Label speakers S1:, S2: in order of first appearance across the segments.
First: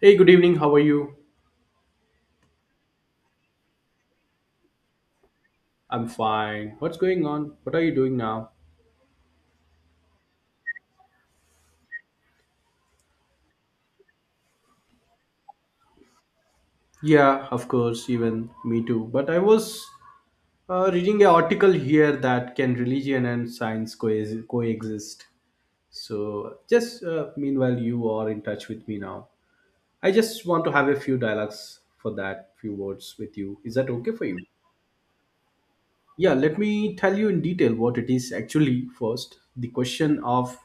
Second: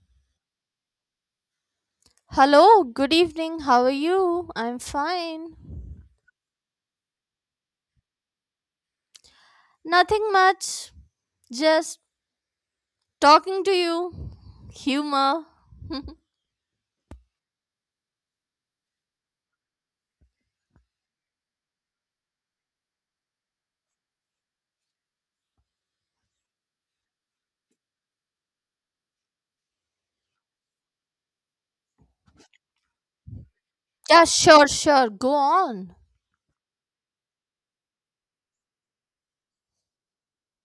S1: Hey, good evening. How are you?
S2: Hello, good evening. How are you? I'm fine.
S1: I'm fine. What's going on? What are you doing now?
S2: Nothing much. Just talking to you. Humor.
S1: Yeah, of course, even me too. But I was reading an article here that can religion and science coexist. So, just meanwhile, you are in touch with me now. I just want to have a few dialogues for that, few words with you. Is that okay for
S2: yeah,
S1: you?
S2: sure, sure. Go on.
S1: Yeah, let me tell you in detail what it is actually first. The question of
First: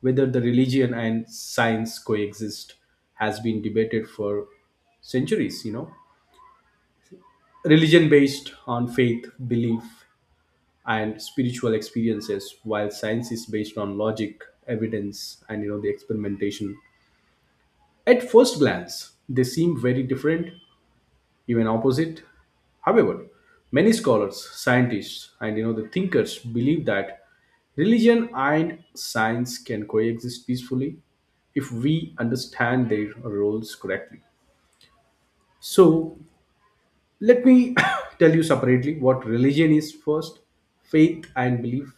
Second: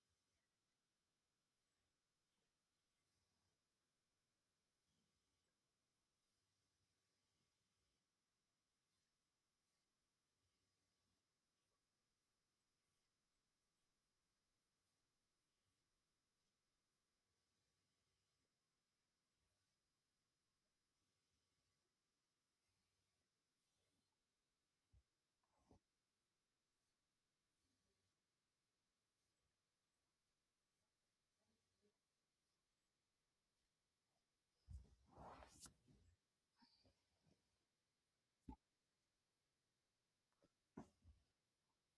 S1: whether the religion and science coexist has been debated for centuries. Religion based on faith, belief, and spiritual experiences, while science is based on logic, evidence, and the experimentation. At first glance, they seem very different, even opposite. However, many scholars, scientists, and the thinkers believe that religion and science can coexist peacefully if we understand their roles correctly. So, let me tell you separately what religion is first, faith and belief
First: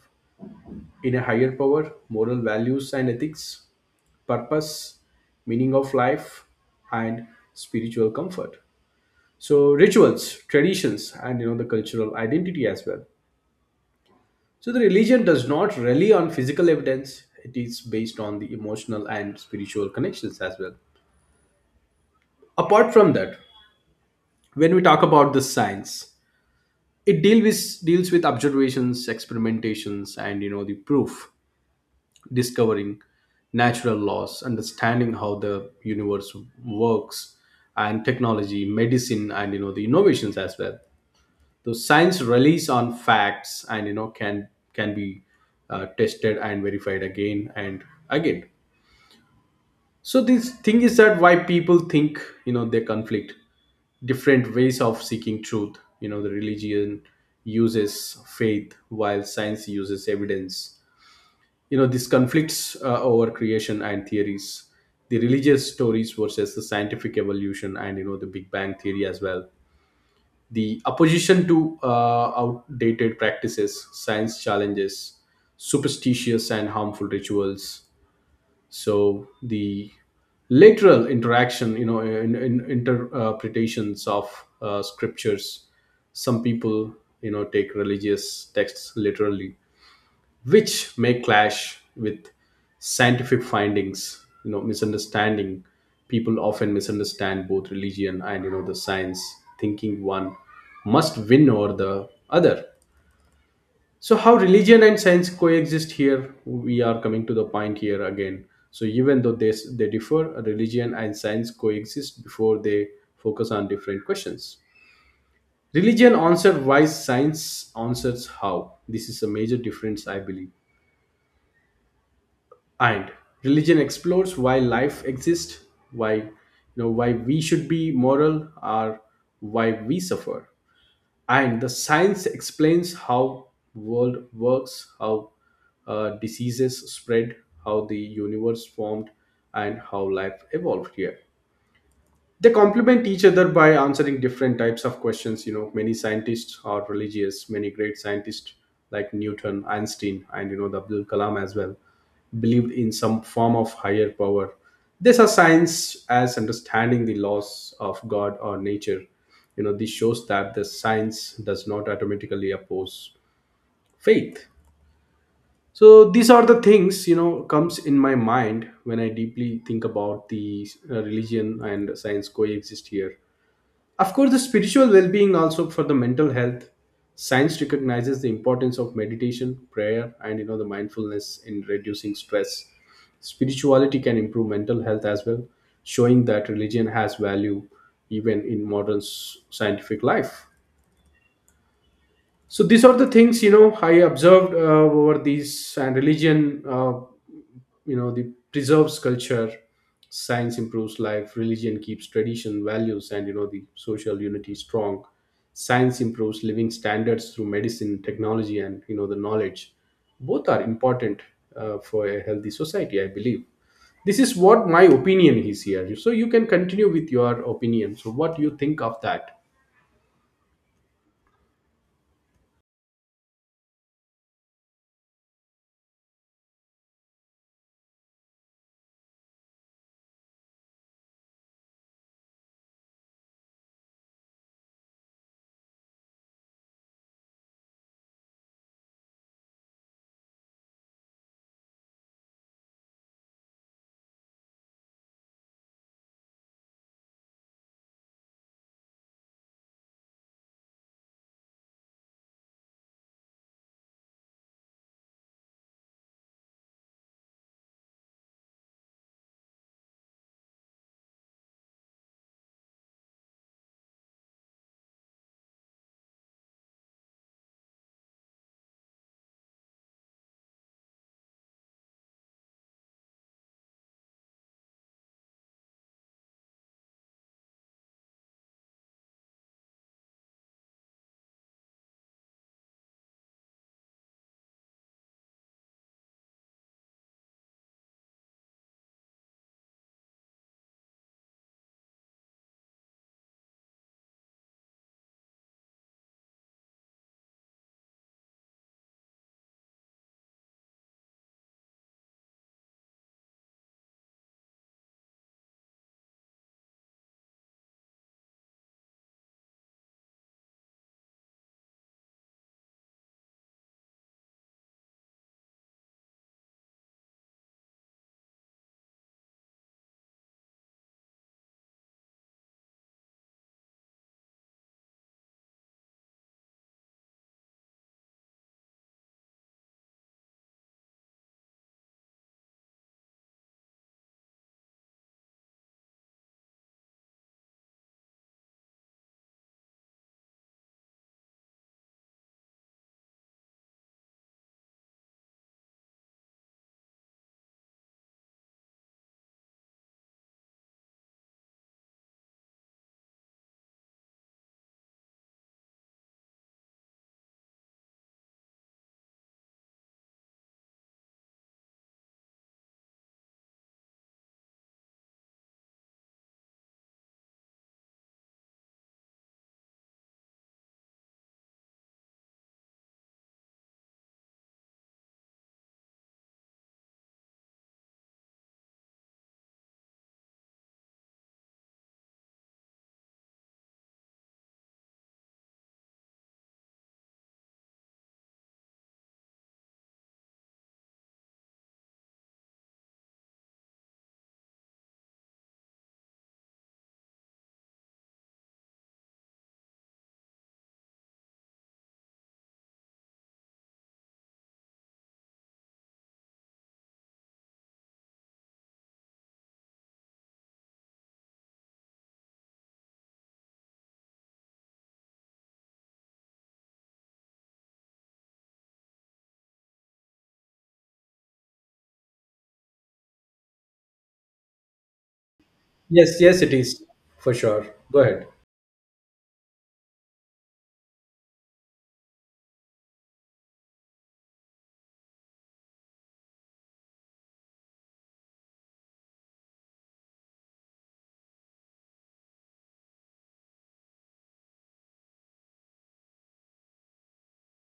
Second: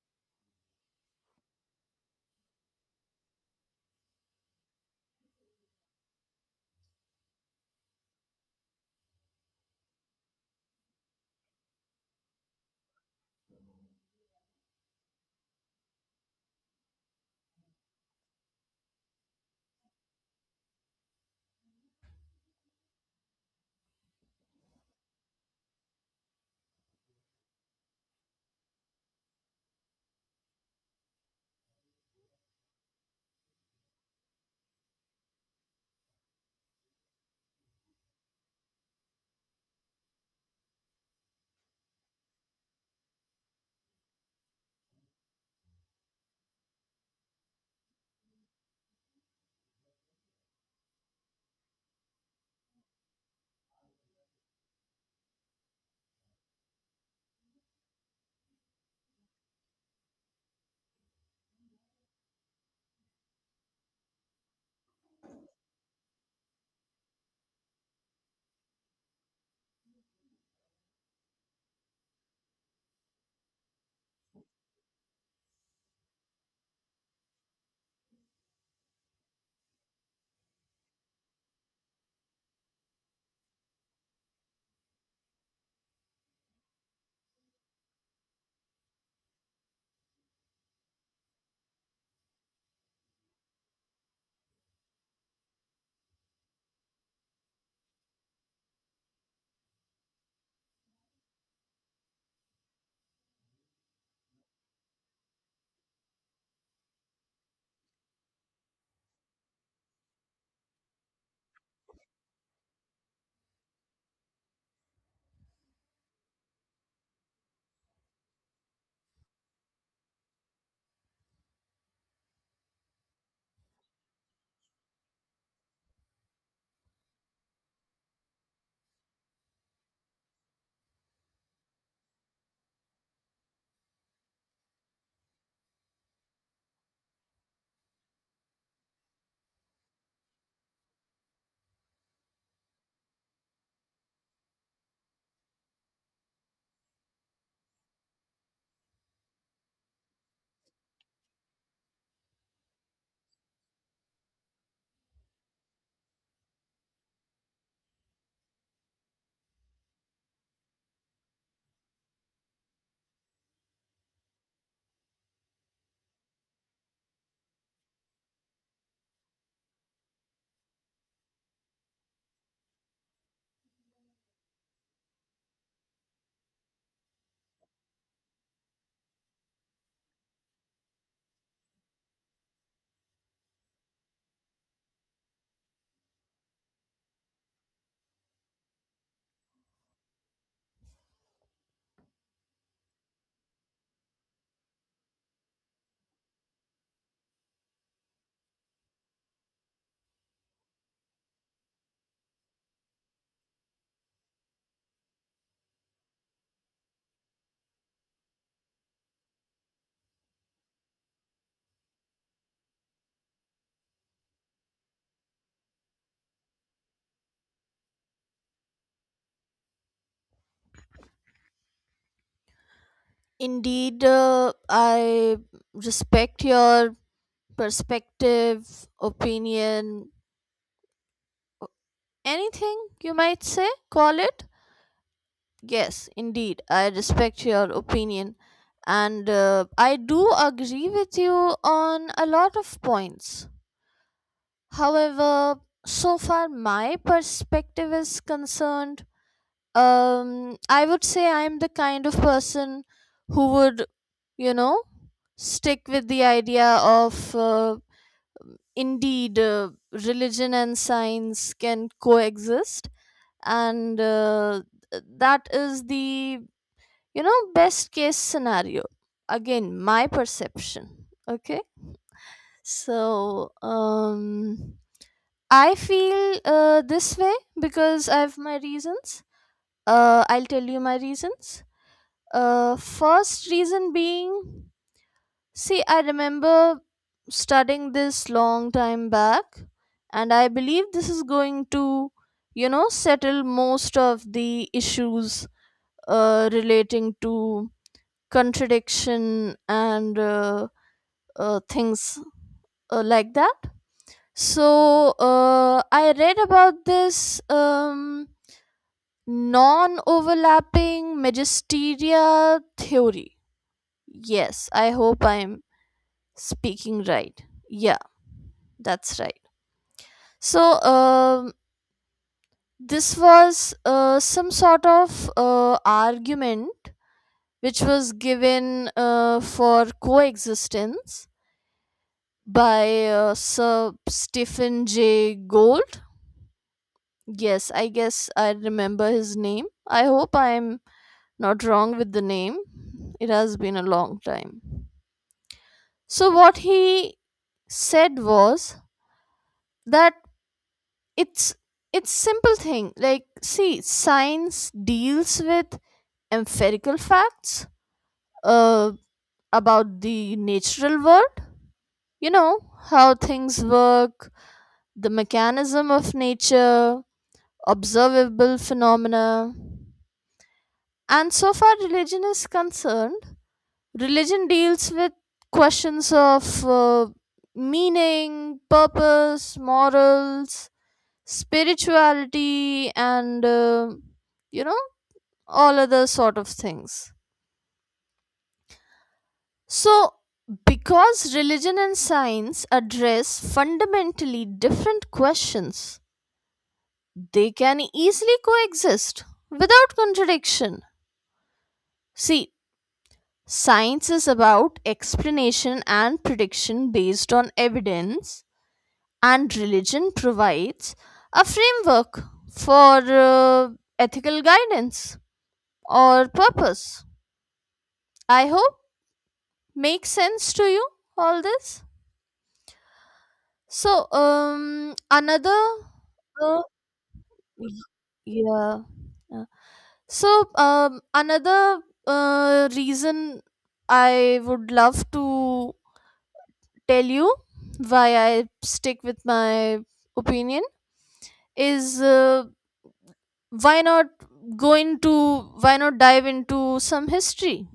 S1: in a higher power, moral values and ethics, purpose, meaning of life, and spiritual comfort. So, rituals, traditions, and the cultural identity as well. So the religion does not rely on physical evidence. It is based on the emotional and spiritual connections as well. Apart from that, when we talk about the science, it deals with observations, experimentations, and the proof, discovering natural laws, understanding how the universe works, and technology, medicine, and the innovations as well. So science relies on facts, and can be tested and verified again and again. So this thing is that why people think, they conflict, different ways of seeking truth. The religion uses faith while science uses evidence. This conflicts over creation and theories, the religious stories versus the scientific evolution and the big bang theory as well. The opposition to outdated practices, science challenges superstitious and harmful rituals. So the literal interaction, in interpretations of scriptures. Some people, take religious texts literally, which may clash with scientific findings. Misunderstanding, people often misunderstand both religion and the science, thinking one must win over the other. So how religion and science coexist? Here we are coming to the point here again. So even though they differ, religion and science coexist before they focus on different questions. Religion answers why, science answers how. This is a major difference I believe. And religion explores why life exists, why you know why we should be moral or why we suffer. And the science explains how world works, how diseases spread, how the universe formed, and how life evolved here. They complement each other by answering different types of questions. Many scientists are religious, many great scientists like Newton, Einstein, and the Abdul Kalam as well believed in some form of higher power. This are science as understanding the laws of God or nature. This shows that the science does not automatically oppose faith. So these are the things comes in my mind when I deeply think about the religion and science coexist here. Of course, the spiritual well being also for the mental health. Science recognizes the importance of meditation, prayer, and the mindfulness in reducing stress. Spirituality can improve mental health as well, showing that religion has value even in modern scientific life. So these are the things I observed over these, and religion, the preserves culture, science improves life, religion keeps tradition, values, and the social unity strong. Science improves living standards through medicine, technology, and the knowledge. Both are important for a healthy society, I believe. This is what my opinion is here. So you can continue with your opinion. So what do you think of that?
S2: Indeed, I respect your perspective, opinion, anything you might say, call it. Yes, indeed, I respect your opinion. And I do agree with you on a lot of points. However, so far my perspective is concerned, I would say I'm the kind of person who would, you know, stick with the idea of indeed religion and science can coexist, and that is the, best case scenario. Again, my perception. Okay. So, I feel this way because I have my reasons. I'll tell you my reasons. First reason being, see, I remember studying this long time back, and I believe this is going to, settle most of the issues relating to contradiction and things like that. So I read about this. Non-overlapping magisteria theory. Yes, I hope I'm speaking right. Yeah, that's right. So this was some sort of argument which was given for coexistence by Sir Stephen J. Gould. Yes, I guess I remember his name, I hope I'm not wrong with the name, it has been a long time. So what he said was that it's it's simple thing. Like see, science deals with empirical facts uh, about the natural world. You know, how things work, the mechanism of nature, observable phenomena. And so far, religion is concerned. Religion deals with questions of meaning, purpose, morals, spirituality and you know, all other sort of things. So because religion and science address fundamentally different questions, they can easily coexist without contradiction. See, science is about explanation and prediction based on evidence, and religion provides a framework for ethical guidance or purpose. I hope makes sense to you all this. So another
S1: Yes, yes, it
S2: uh,
S1: is for sure.
S2: y-
S1: Go ahead.
S2: yeah. uh, So another reason I would love to tell you why I stick with my opinion is why not go into, why not dive into some history,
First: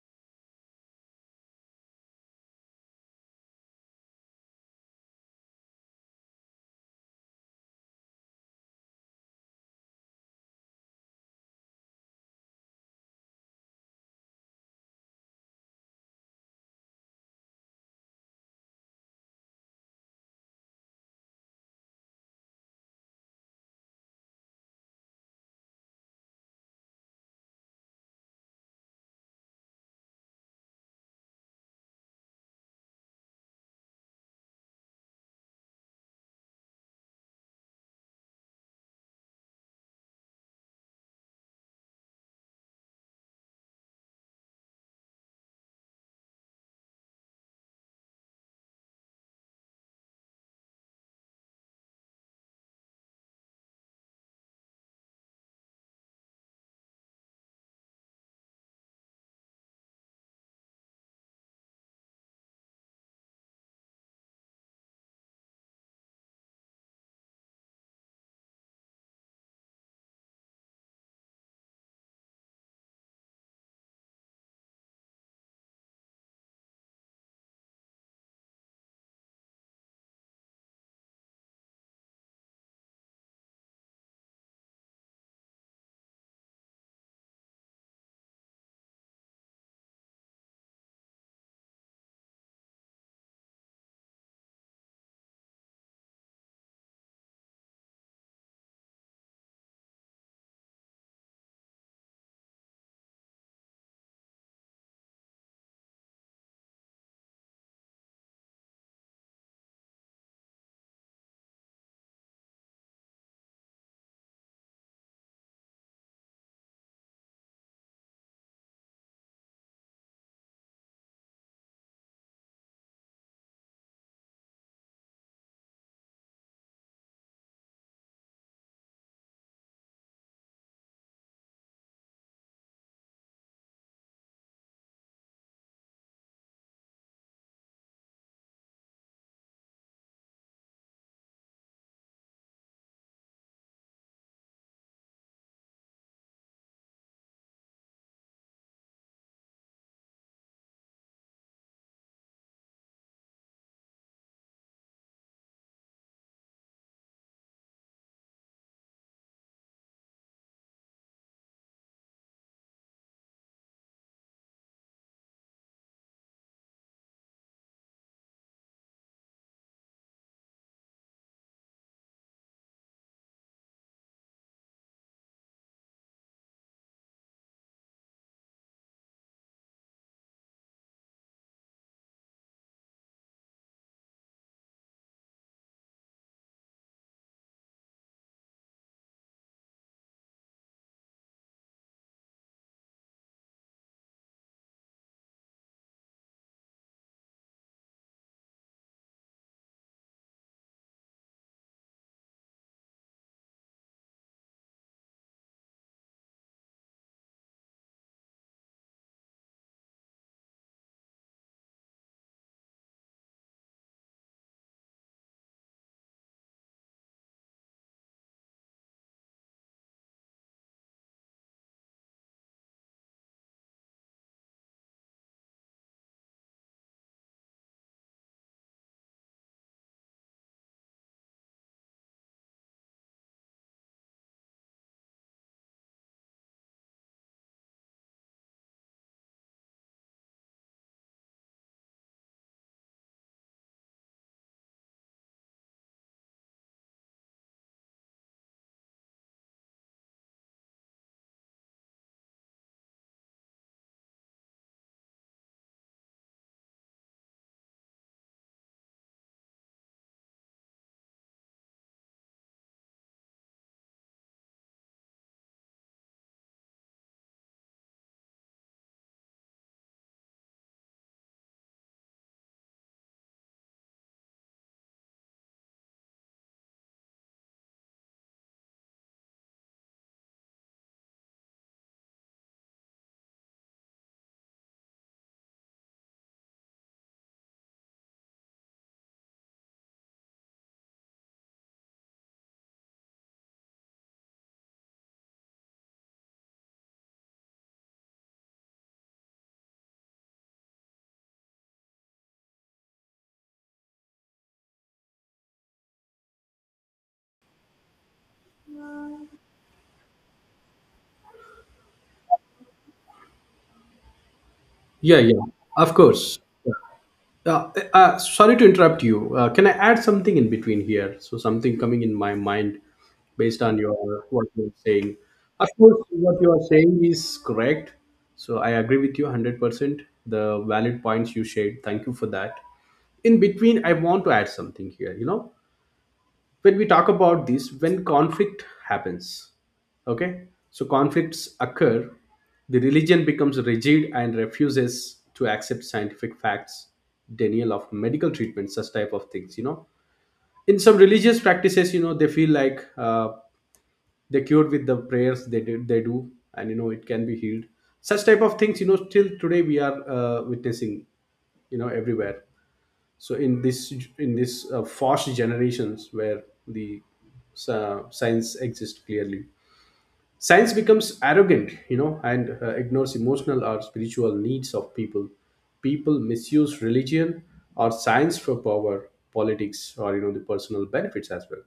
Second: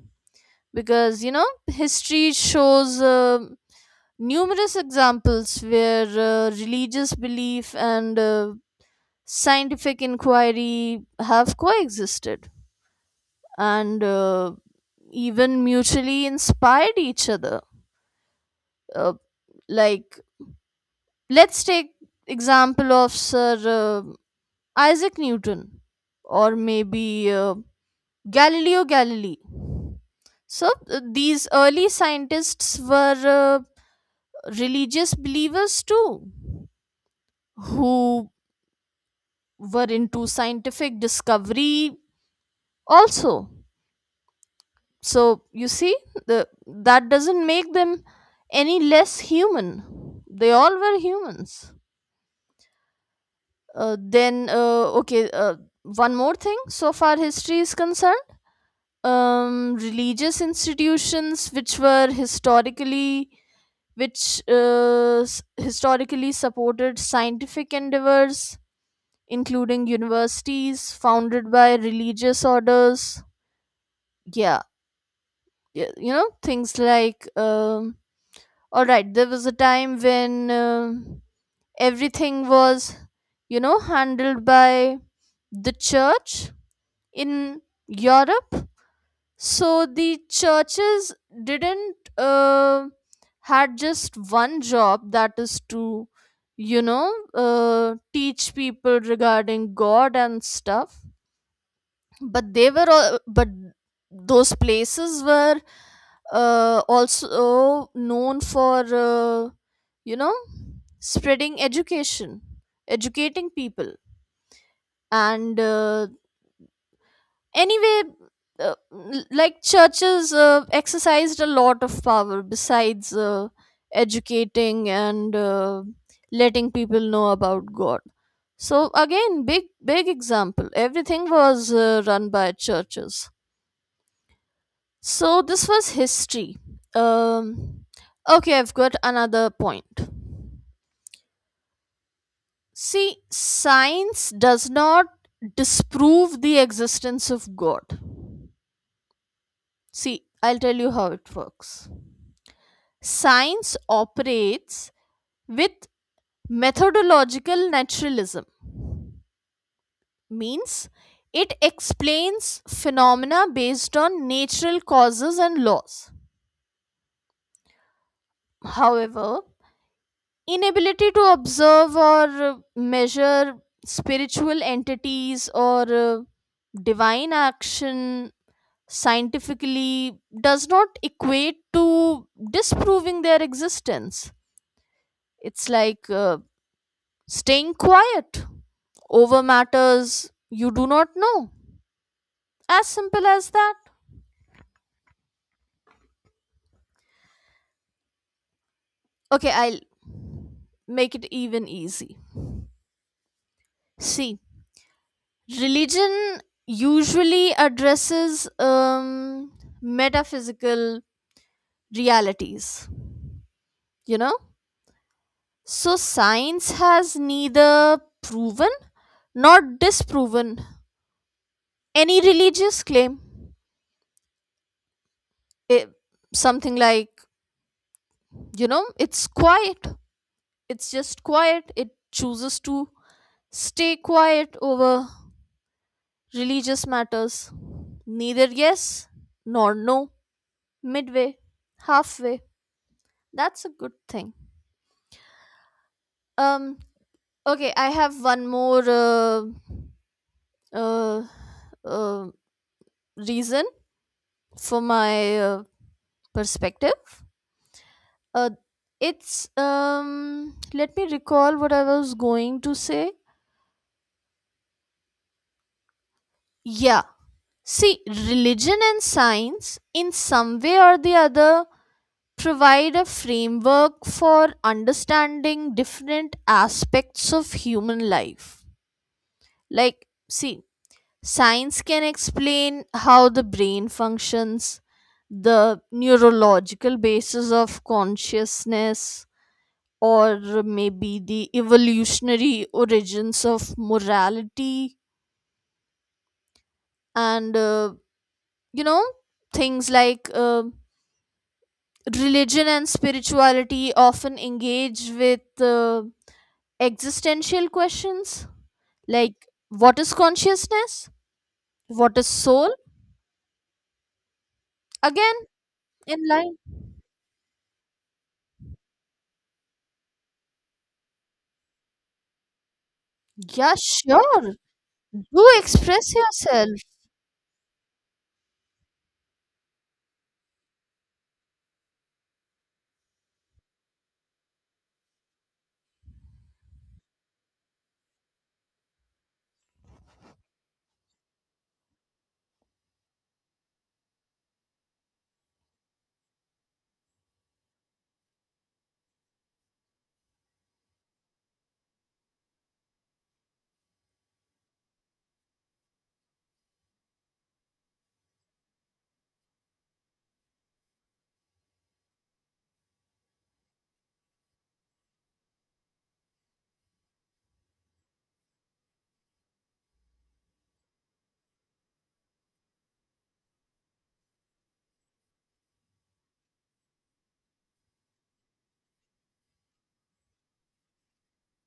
S2: because you know history shows numerous examples where religious belief and scientific inquiry have coexisted and even mutually inspired each other. uh, like, let's take example of Sir uh, Isaac Newton, or maybe Galileo Galilei. So these early scientists were religious believers too, who were into scientific discovery also. So you see, that doesn't make them any less human, they all were humans. Then okay one more thing, so far history is concerned. Religious institutions which were historically, which historically supported scientific endeavors, including universities founded by religious orders. Yeah, you know, things like all right, there was a time when everything was, you know, handled by the church in Europe. So the churches didn't uh, had just one job, that is to, you know teach people regarding God and stuff. But they were all, but those places were also known for you know spreading education, educating people, and anyway, like churches exercised a lot of power besides educating and letting people know about God. So again, big big example, everything was run by churches. So this was history. Um, okay, I've got another point. See, science does not disprove the existence of God. See, I'll tell you how it works. Science operates with methodological naturalism, means it explains phenomena based on natural causes and laws. However, inability to observe or measure spiritual entities or divine action scientifically does not equate to disproving their existence. It's like staying quiet over matters you do not know. As simple as that. Okay, I'll make it even easy. See, religion usually addresses metaphysical realities, you know? So science has neither proven nor disproven any religious claim. It, something like, you know, it's quiet. It's just quiet. It chooses to stay quiet over religious matters. Neither yes nor no. Midway, halfway. That's a good thing. Um. Okay, I have one more uh, uh, reason from my perspective, uh, it's. Let me recall what I was going to say. Yeah. See, religion and science, in some way or the other, provide a framework for understanding different aspects of human life. Like, see, science can explain how the brain functions, the neurological basis of consciousness, or maybe the evolutionary origins of morality, and you know things like religion and spirituality often engage with existential questions like, what is consciousness, what is soul,
S1: Yeah,
S2: again
S1: yeah, of
S2: in
S1: course.
S2: line.
S1: Yeah. Sorry to interrupt you. Can I add something in between here? So something coming in my mind based
S2: Yeah,
S1: on your what
S2: sure,
S1: you're saying.
S2: do
S1: Of course,
S2: express
S1: what you are
S2: yourself.
S1: saying is correct. So I agree with you 100%. The valid points you shared. Thank you for that. In between, I want to add something here. When we talk about this, when conflict happens, okay, so conflicts occur. The religion becomes rigid and refuses to accept scientific facts, denial of medical treatment, such type of things. In some religious practices, they feel like they cured with the prayers, they do, and it can be healed, such type of things. Still today we are witnessing, everywhere. So in this fast generations, where the science exists clearly, science becomes arrogant, and ignores emotional or spiritual needs of people. People misuse religion or science for power, politics, or the personal benefits as well.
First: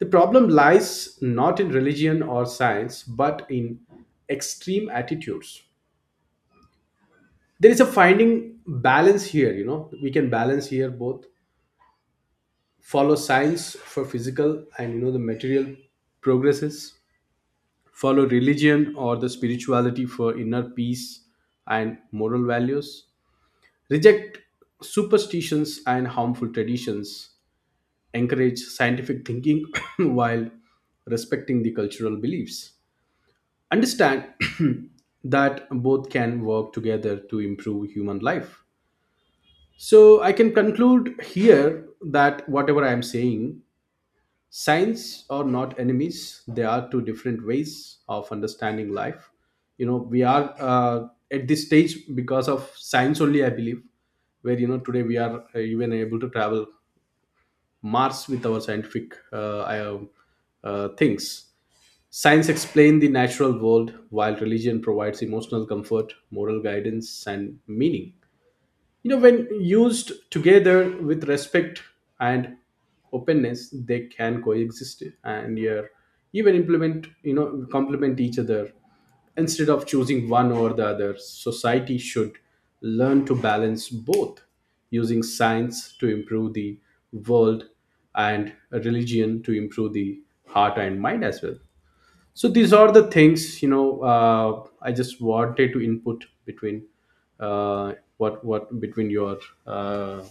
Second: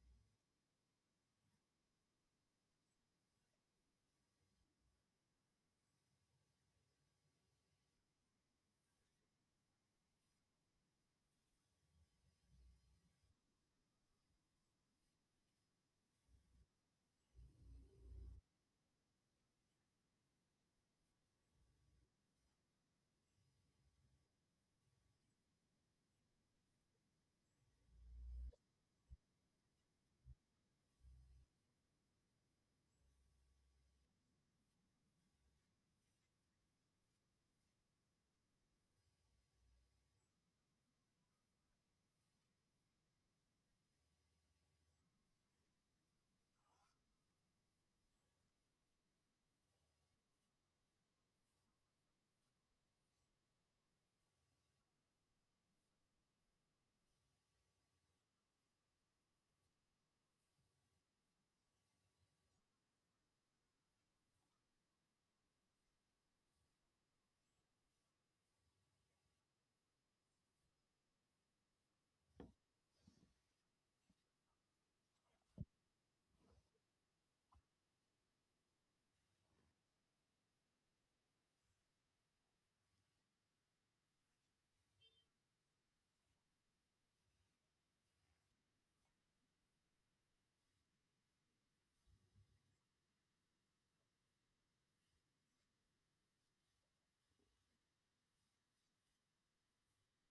S1: The problem lies not in religion or science but in extreme attitudes. There is a finding balance here. We can balance here both, follow science for physical and the material progresses, follow religion or the spirituality for inner peace and moral values, reject superstitions and harmful traditions, encourage scientific thinking while respecting the cultural beliefs, understand that both can work together to improve human life. So I can conclude here that whatever I am saying, science are not enemies. They are two different ways of understanding life. We are at this stage because of science only I believe, where today we are even able to travel Mars with our scientific things. Science explains the natural world while religion provides emotional comfort, moral guidance and meaning. When used together with respect and openness, they can coexist, and yeah, even implement you know complement each other. Instead of choosing one over the other, society should learn to balance both, using science to improve the world, and religion to improve the heart and mind as well. So these are the things. I just wanted to input between, uh, what between your uh,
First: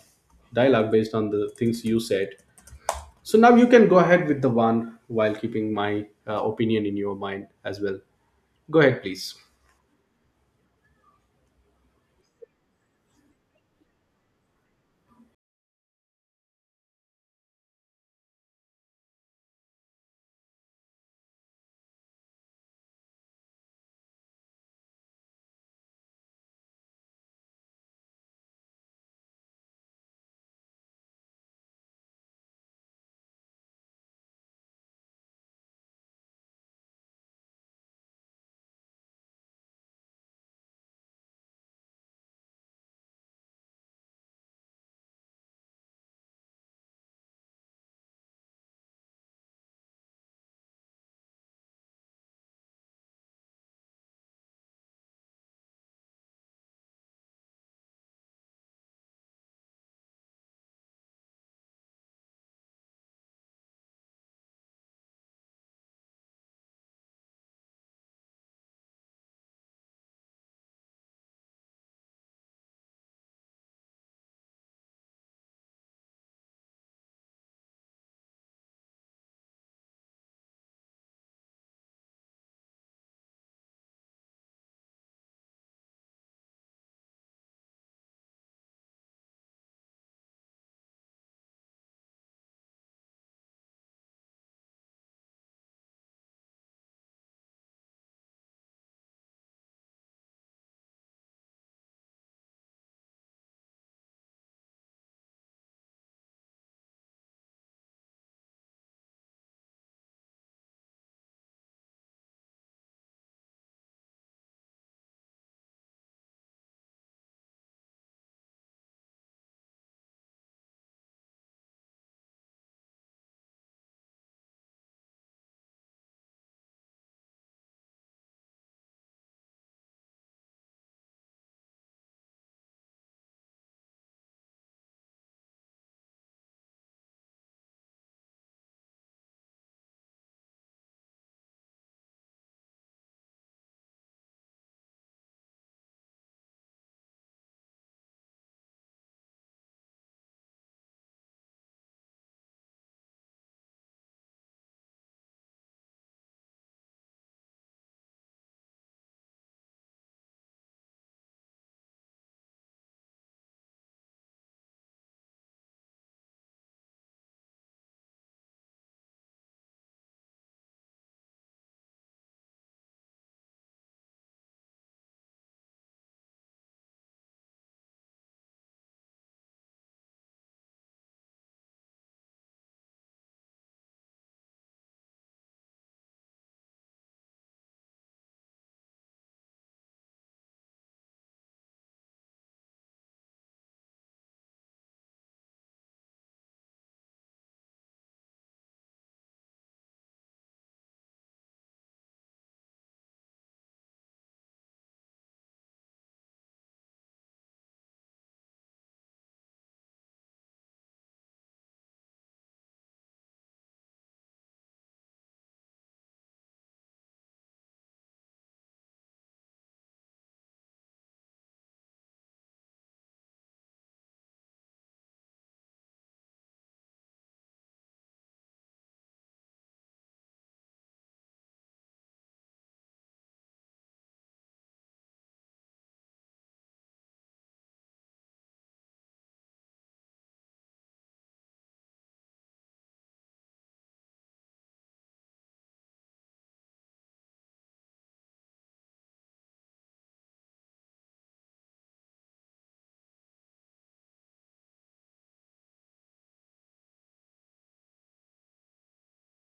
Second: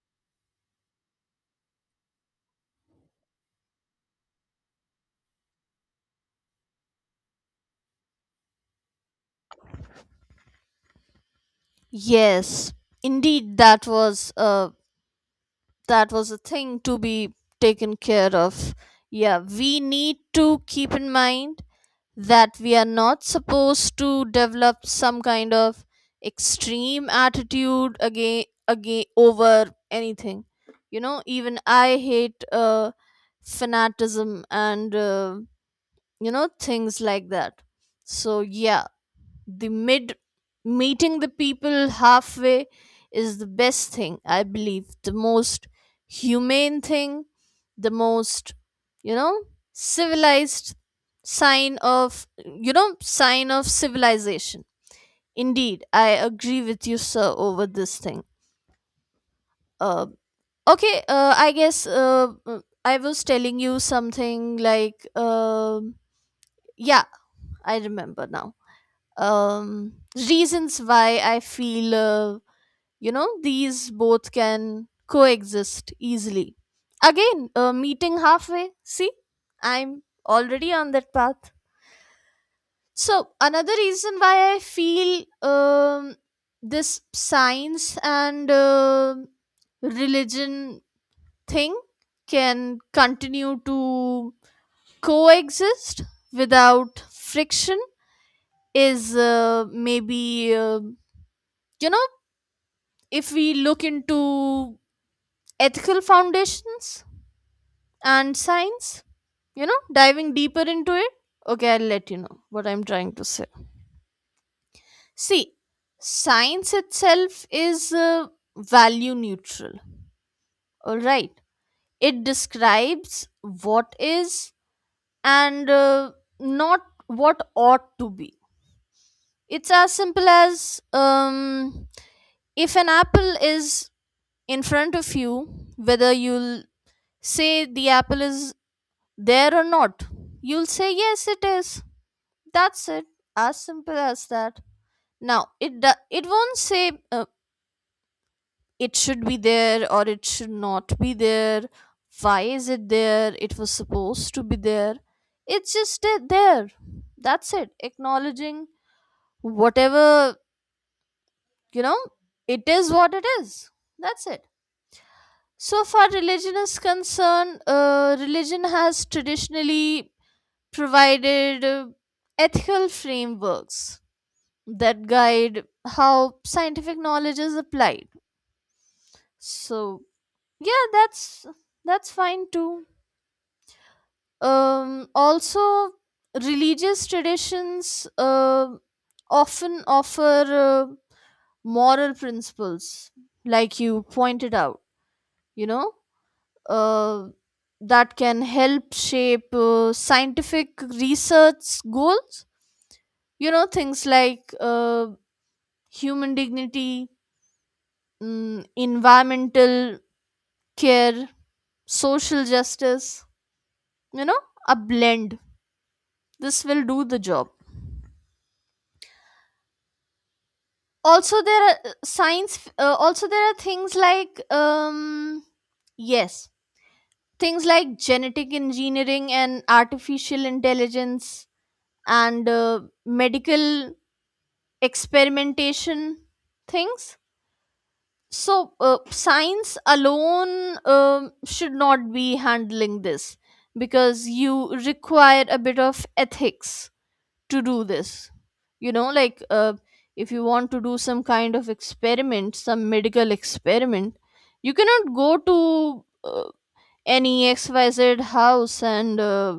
S1: dialogue based on the things you said. So now you can go ahead with the one while keeping my opinion in your mind as well. Go ahead please.
S2: Yes, indeed, that was a, that was a thing to be taken care of. Yeah, we need to keep in mind that we are not supposed to develop some kind of extreme attitude again again over anything. You know, even I hate fanaticism and you know, things like that. So yeah, the mid meeting the people halfway is the best thing, I believe. The most humane thing, the most, you know, civilized sign of, you know, sign of civilization. Indeed, I agree with you sir over this thing. uh, okay, I was telling you something like, yeah, I remember now. um reasons why I feel, you know, these both can coexist easily, again meeting halfway. See, I'm already on that path. So another reason why I feel, um, this science and religion thing can continue to coexist without friction is maybe uh, you know, if we look into ethical foundations and science, you know, diving deeper into it. Okay, I'll let you know what I'm trying to say. See, science itself is value neutral, all right? It describes what is, and not what ought to be. It's as simple as if an apple is in front of you, whether you'll say the apple is there or not, you'll say yes, it is. That's it. As simple as that. Now, it won't say uh, it should be there or it should not be there. Why is it there? It was supposed to be there. There. That's it. Acknowledging whatever, you know, it is what it is. That's it. So far, religion is concerned, religion has traditionally provided ethical frameworks that guide how scientific knowledge is applied. So yeah, that's fine too. Also, religious traditions often offer uh, moral principles, like you pointed out, you know, uh, that can help shape scientific research goals. You know, things like human dignity, mm, environmental care, social justice, you know, a blend. This will do the job. Also, there are science. Also, there are things like yes, things like genetic engineering and artificial intelligence and medical experimentation things. So, science alone should not be handling this, because you require a bit of ethics to do this. You know, like if you want to do some kind of experiment, some medical experiment, you cannot go to any XYZ house and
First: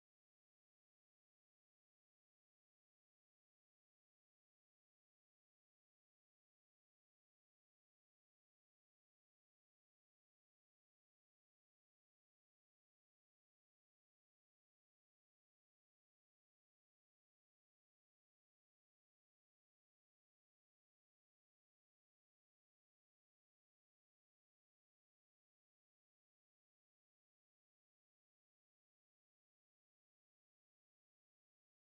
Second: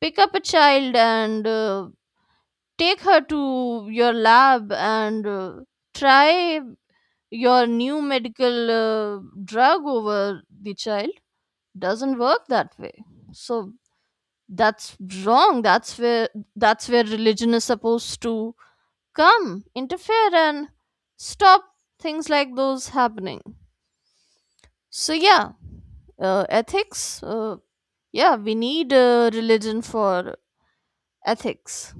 S2: pick up a child and take her to your lab and try your new medical drug over the child. Doesn't work that way. So that's wrong. That's where religion is supposed to come interfere and stop things like those happening. So yeah, ethics, yeah, we need religion for ethics.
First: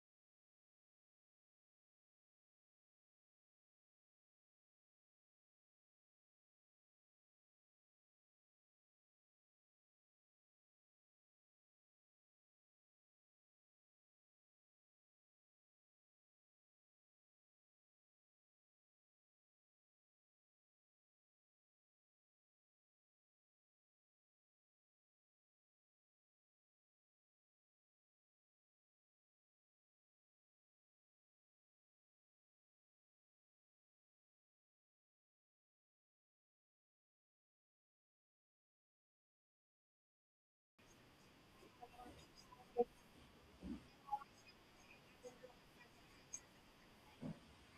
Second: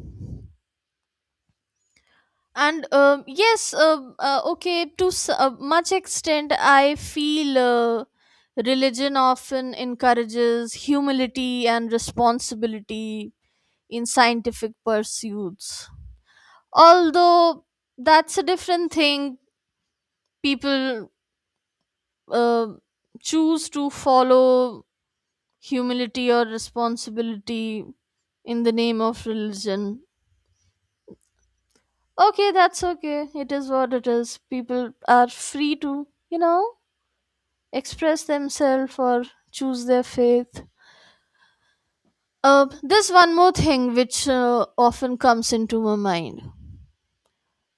S2: And yes, okay, to much extent I feel religion often encourages humility and responsibility in scientific pursuits, although that's a different thing. People uh, choose to follow humility or responsibility in the name of religion. Okay, that's okay. It is what it is. People are free to, you know, express themselves or choose their faith. There's one more thing which often comes into my mind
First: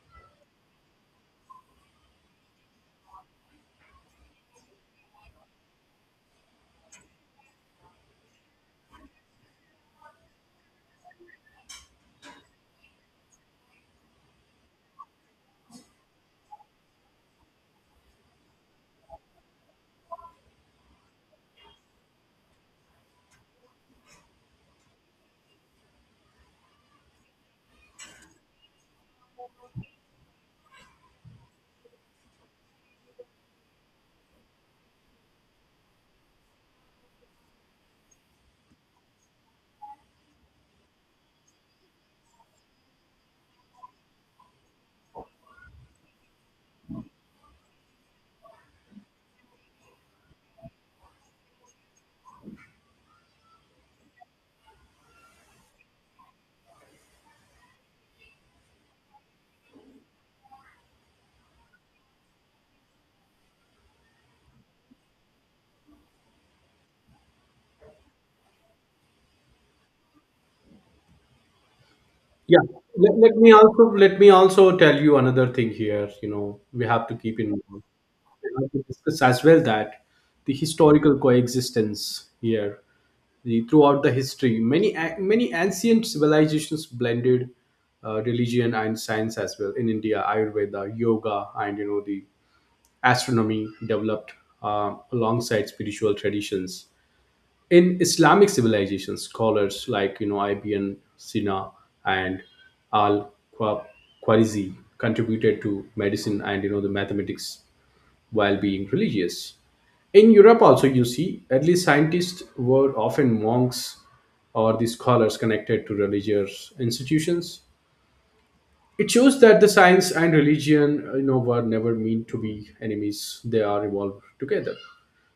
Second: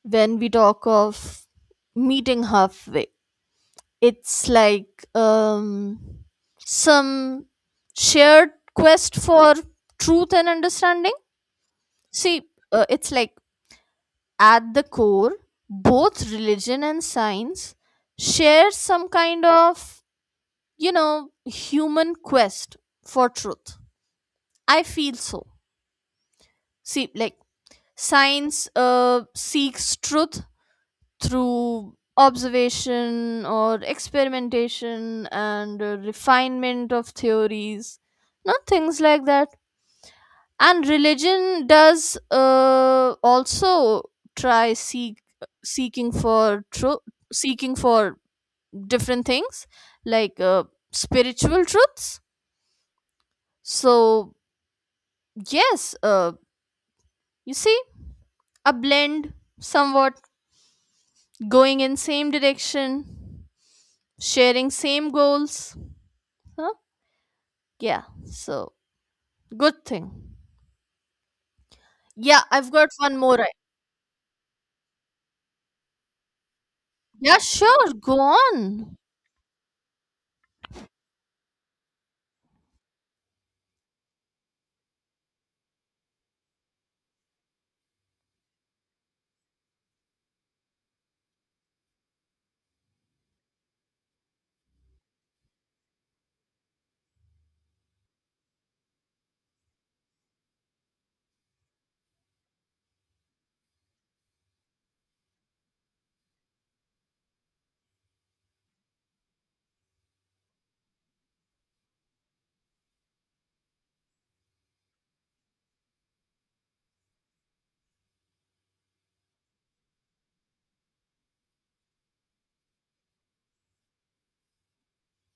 S2: when we talk of meeting halfway. It's like some shared quest for truth and understanding. See, it's like at the core, both religion and science share some kind of, you know, human quest for truth, I feel so. See, like, science seeks truth through observation or experimentation and refinement of theories, not things like that. And religion does also try seeking for truth, seeking for different things like spiritual truths. So yes, you see a blend, somewhat going in same direction, sharing same goals. Yeah, so good thing. Yeah,
S1: Yeah.
S2: I've got
S1: Let,
S2: one
S1: let
S2: more.
S1: me
S2: I-
S1: also let me also tell you another thing here. We have to keep
S2: Yeah,
S1: in mind.
S2: sure, go
S1: We have to
S2: on.
S1: discuss as well that the historical coexistence here. Throughout the history, many ancient civilizations blended religion and science as well. In India, Ayurveda, yoga, and the astronomy developed alongside spiritual traditions. In Islamic civilizations, scholars like Ibn Sina and Al Khwarizmi contributed to medicine and the mathematics while being religious. In Europe, also you see early scientists were often monks or the scholars connected to religious institutions. It shows that the science and religion, were never meant to be enemies; they are evolved together.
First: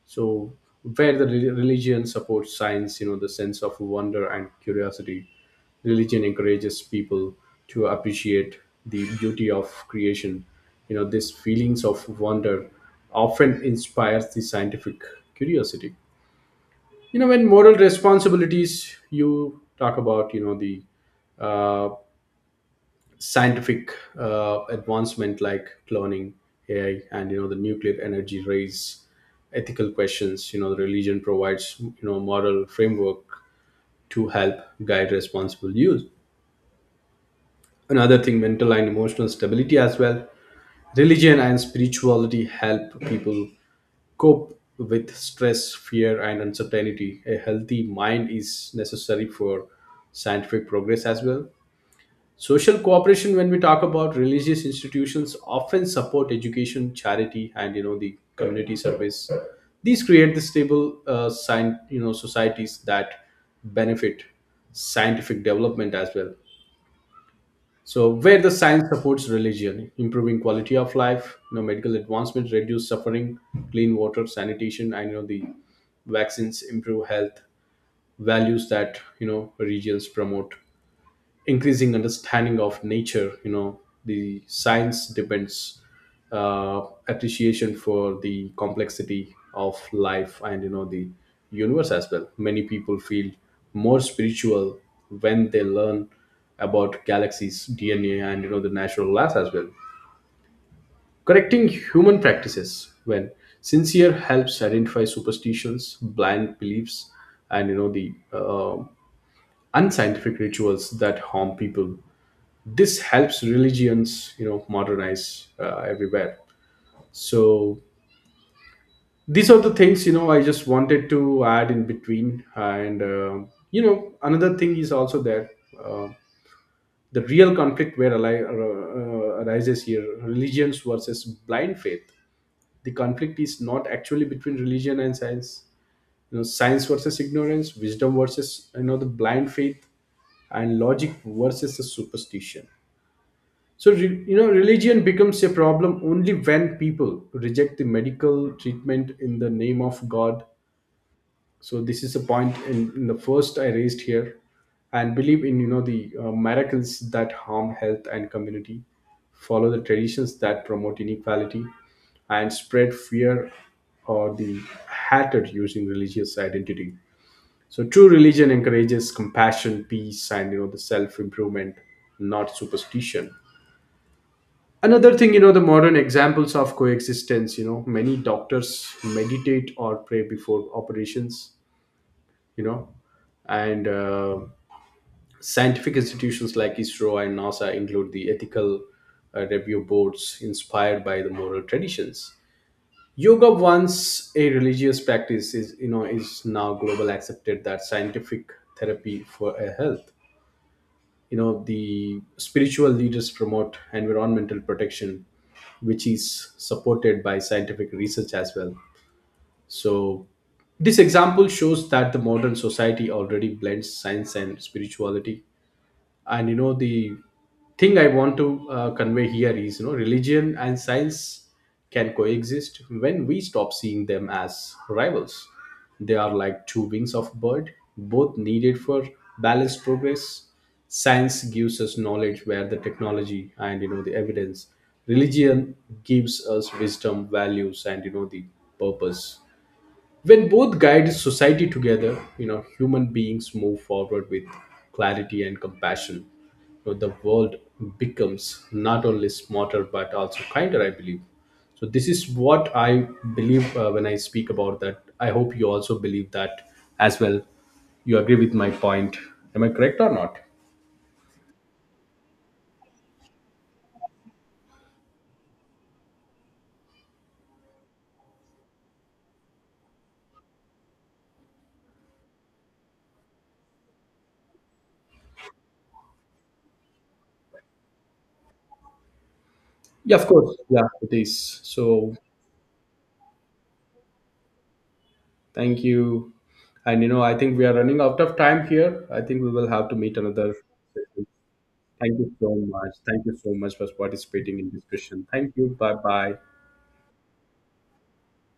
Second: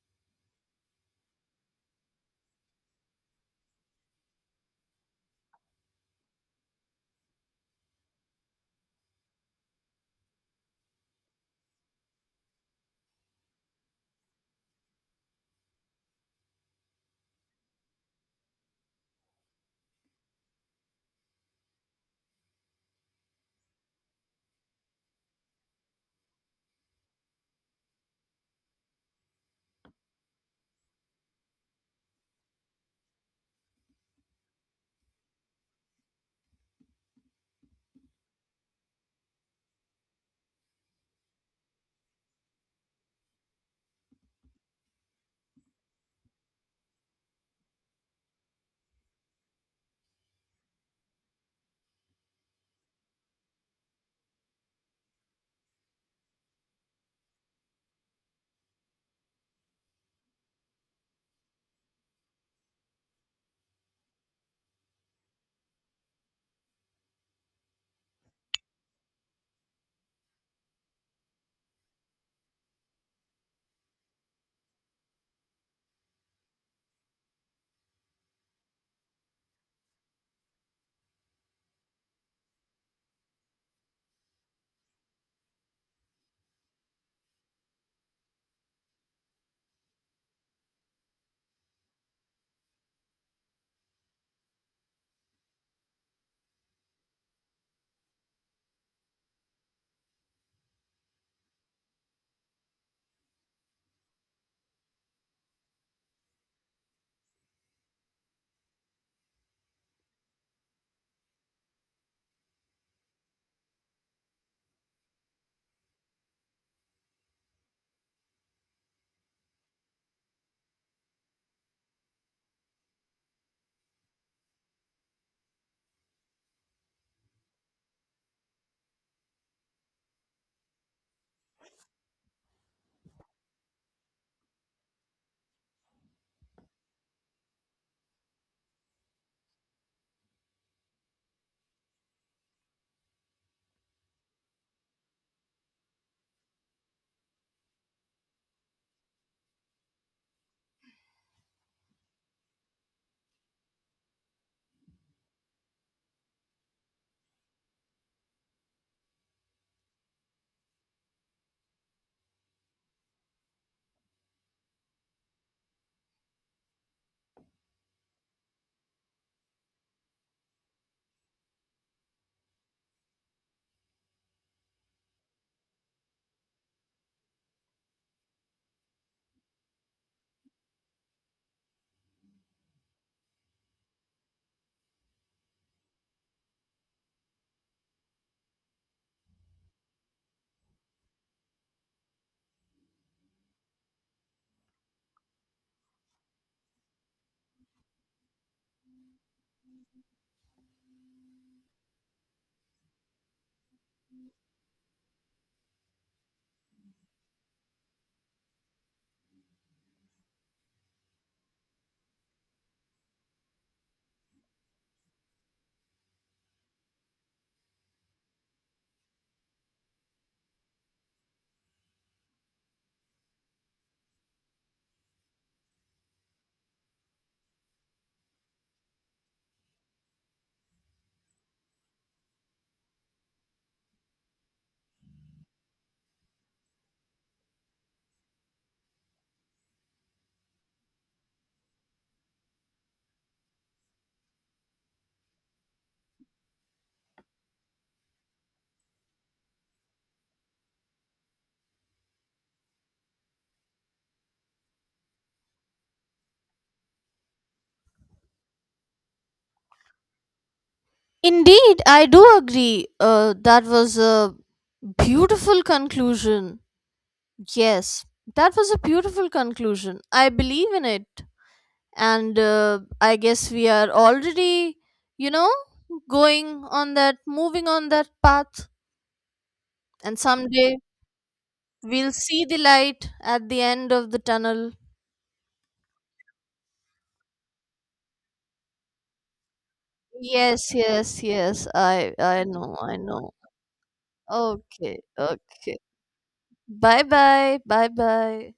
S1: So where the religion supports science, the sense of wonder and curiosity, religion encourages people to appreciate the beauty of creation. These feelings of wonder often inspires the scientific curiosity. When moral responsibilities you talk about, the uh, scientific advancement like cloning, AI, and the nuclear energy raise ethical questions. The religion provides, moral framework to help guide responsible use. Another thing, mental and emotional stability as well. Religion and spirituality help people cope with stress, fear and uncertainty. A healthy mind is necessary for scientific progress as well. Social cooperation, when we talk about religious institutions, often support education, charity, and the community service. These create the stable, societies that benefit scientific development as well. So, where the science supports religion, improving quality of life, medical advancement, reduce suffering, clean water, sanitation, and the vaccines improve health, values that regions promote, increasing understanding of nature. The science depends, uh, appreciation for the complexity of life and the universe as well. Many people feel more spiritual when they learn about galaxies, DNA, and the natural laws as well. Correcting human practices when sincere helps identify superstitions, blind beliefs and the unscientific rituals that harm people. This helps religions, modernize everywhere. So these are the things I just wanted to add in between, and another thing is also there. uh, the real conflict where arises here, religions versus blind faith. The conflict is not actually between religion and science. Science versus ignorance, wisdom versus the blind faith, and logic versus the superstition. So, religion becomes a problem only when people reject the medical treatment in the name of God. So, this is a point in the first I raised here, and believe in, the miracles that harm health and community, follow the traditions that promote inequality, and spread fear or the hatred using religious identity. So, true religion encourages compassion, peace, and the self improvement, not superstition. Another thing, the modern examples of coexistence, many doctors meditate or pray before operations, you know and scientific institutions like ISRO and NASA include the ethical review boards inspired by the moral traditions. Yoga, once a religious practice, is you know is now global accepted that scientific therapy for a health. The spiritual leaders promote environmental protection which is supported by scientific research as well. So this example shows that the modern society already blends science and spirituality. And the thing I want to convey here is, religion and science can coexist when we stop seeing them as rivals. They are like two wings of a bird, both needed for balanced progress. Science gives us knowledge, where the technology and the evidence, religion gives us wisdom, values and the purpose. When both guide society together, human beings move forward with clarity and compassion. The world becomes not only smarter but also kinder I believe. So this is what I believe, when I speak about that. I hope you also believe that as well. You agree with my point? Am I correct or not?
S2: Indeed, I do agree. That was a beautiful conclusion. Yes, that was a beautiful conclusion. I believe in it. And I guess we are already, you know, moving on that path.
S1: Yeah,
S2: And
S1: of course.
S2: someday
S1: Yeah, it is
S2: we'll
S1: so.
S2: see the light at the end of the tunnel.
S1: Thank you, and I think we are running out of time here. I think we will have to meet another
S2: Yes, yes,
S1: session.
S2: yes. I
S1: Thank you
S2: I
S1: so
S2: know,
S1: much.
S2: I
S1: Thank
S2: know.
S1: you so much for participating in
S2: Okay,
S1: discussion. Thank you.
S2: okay.
S1: Bye bye.
S2: Bye bye. Bye bye.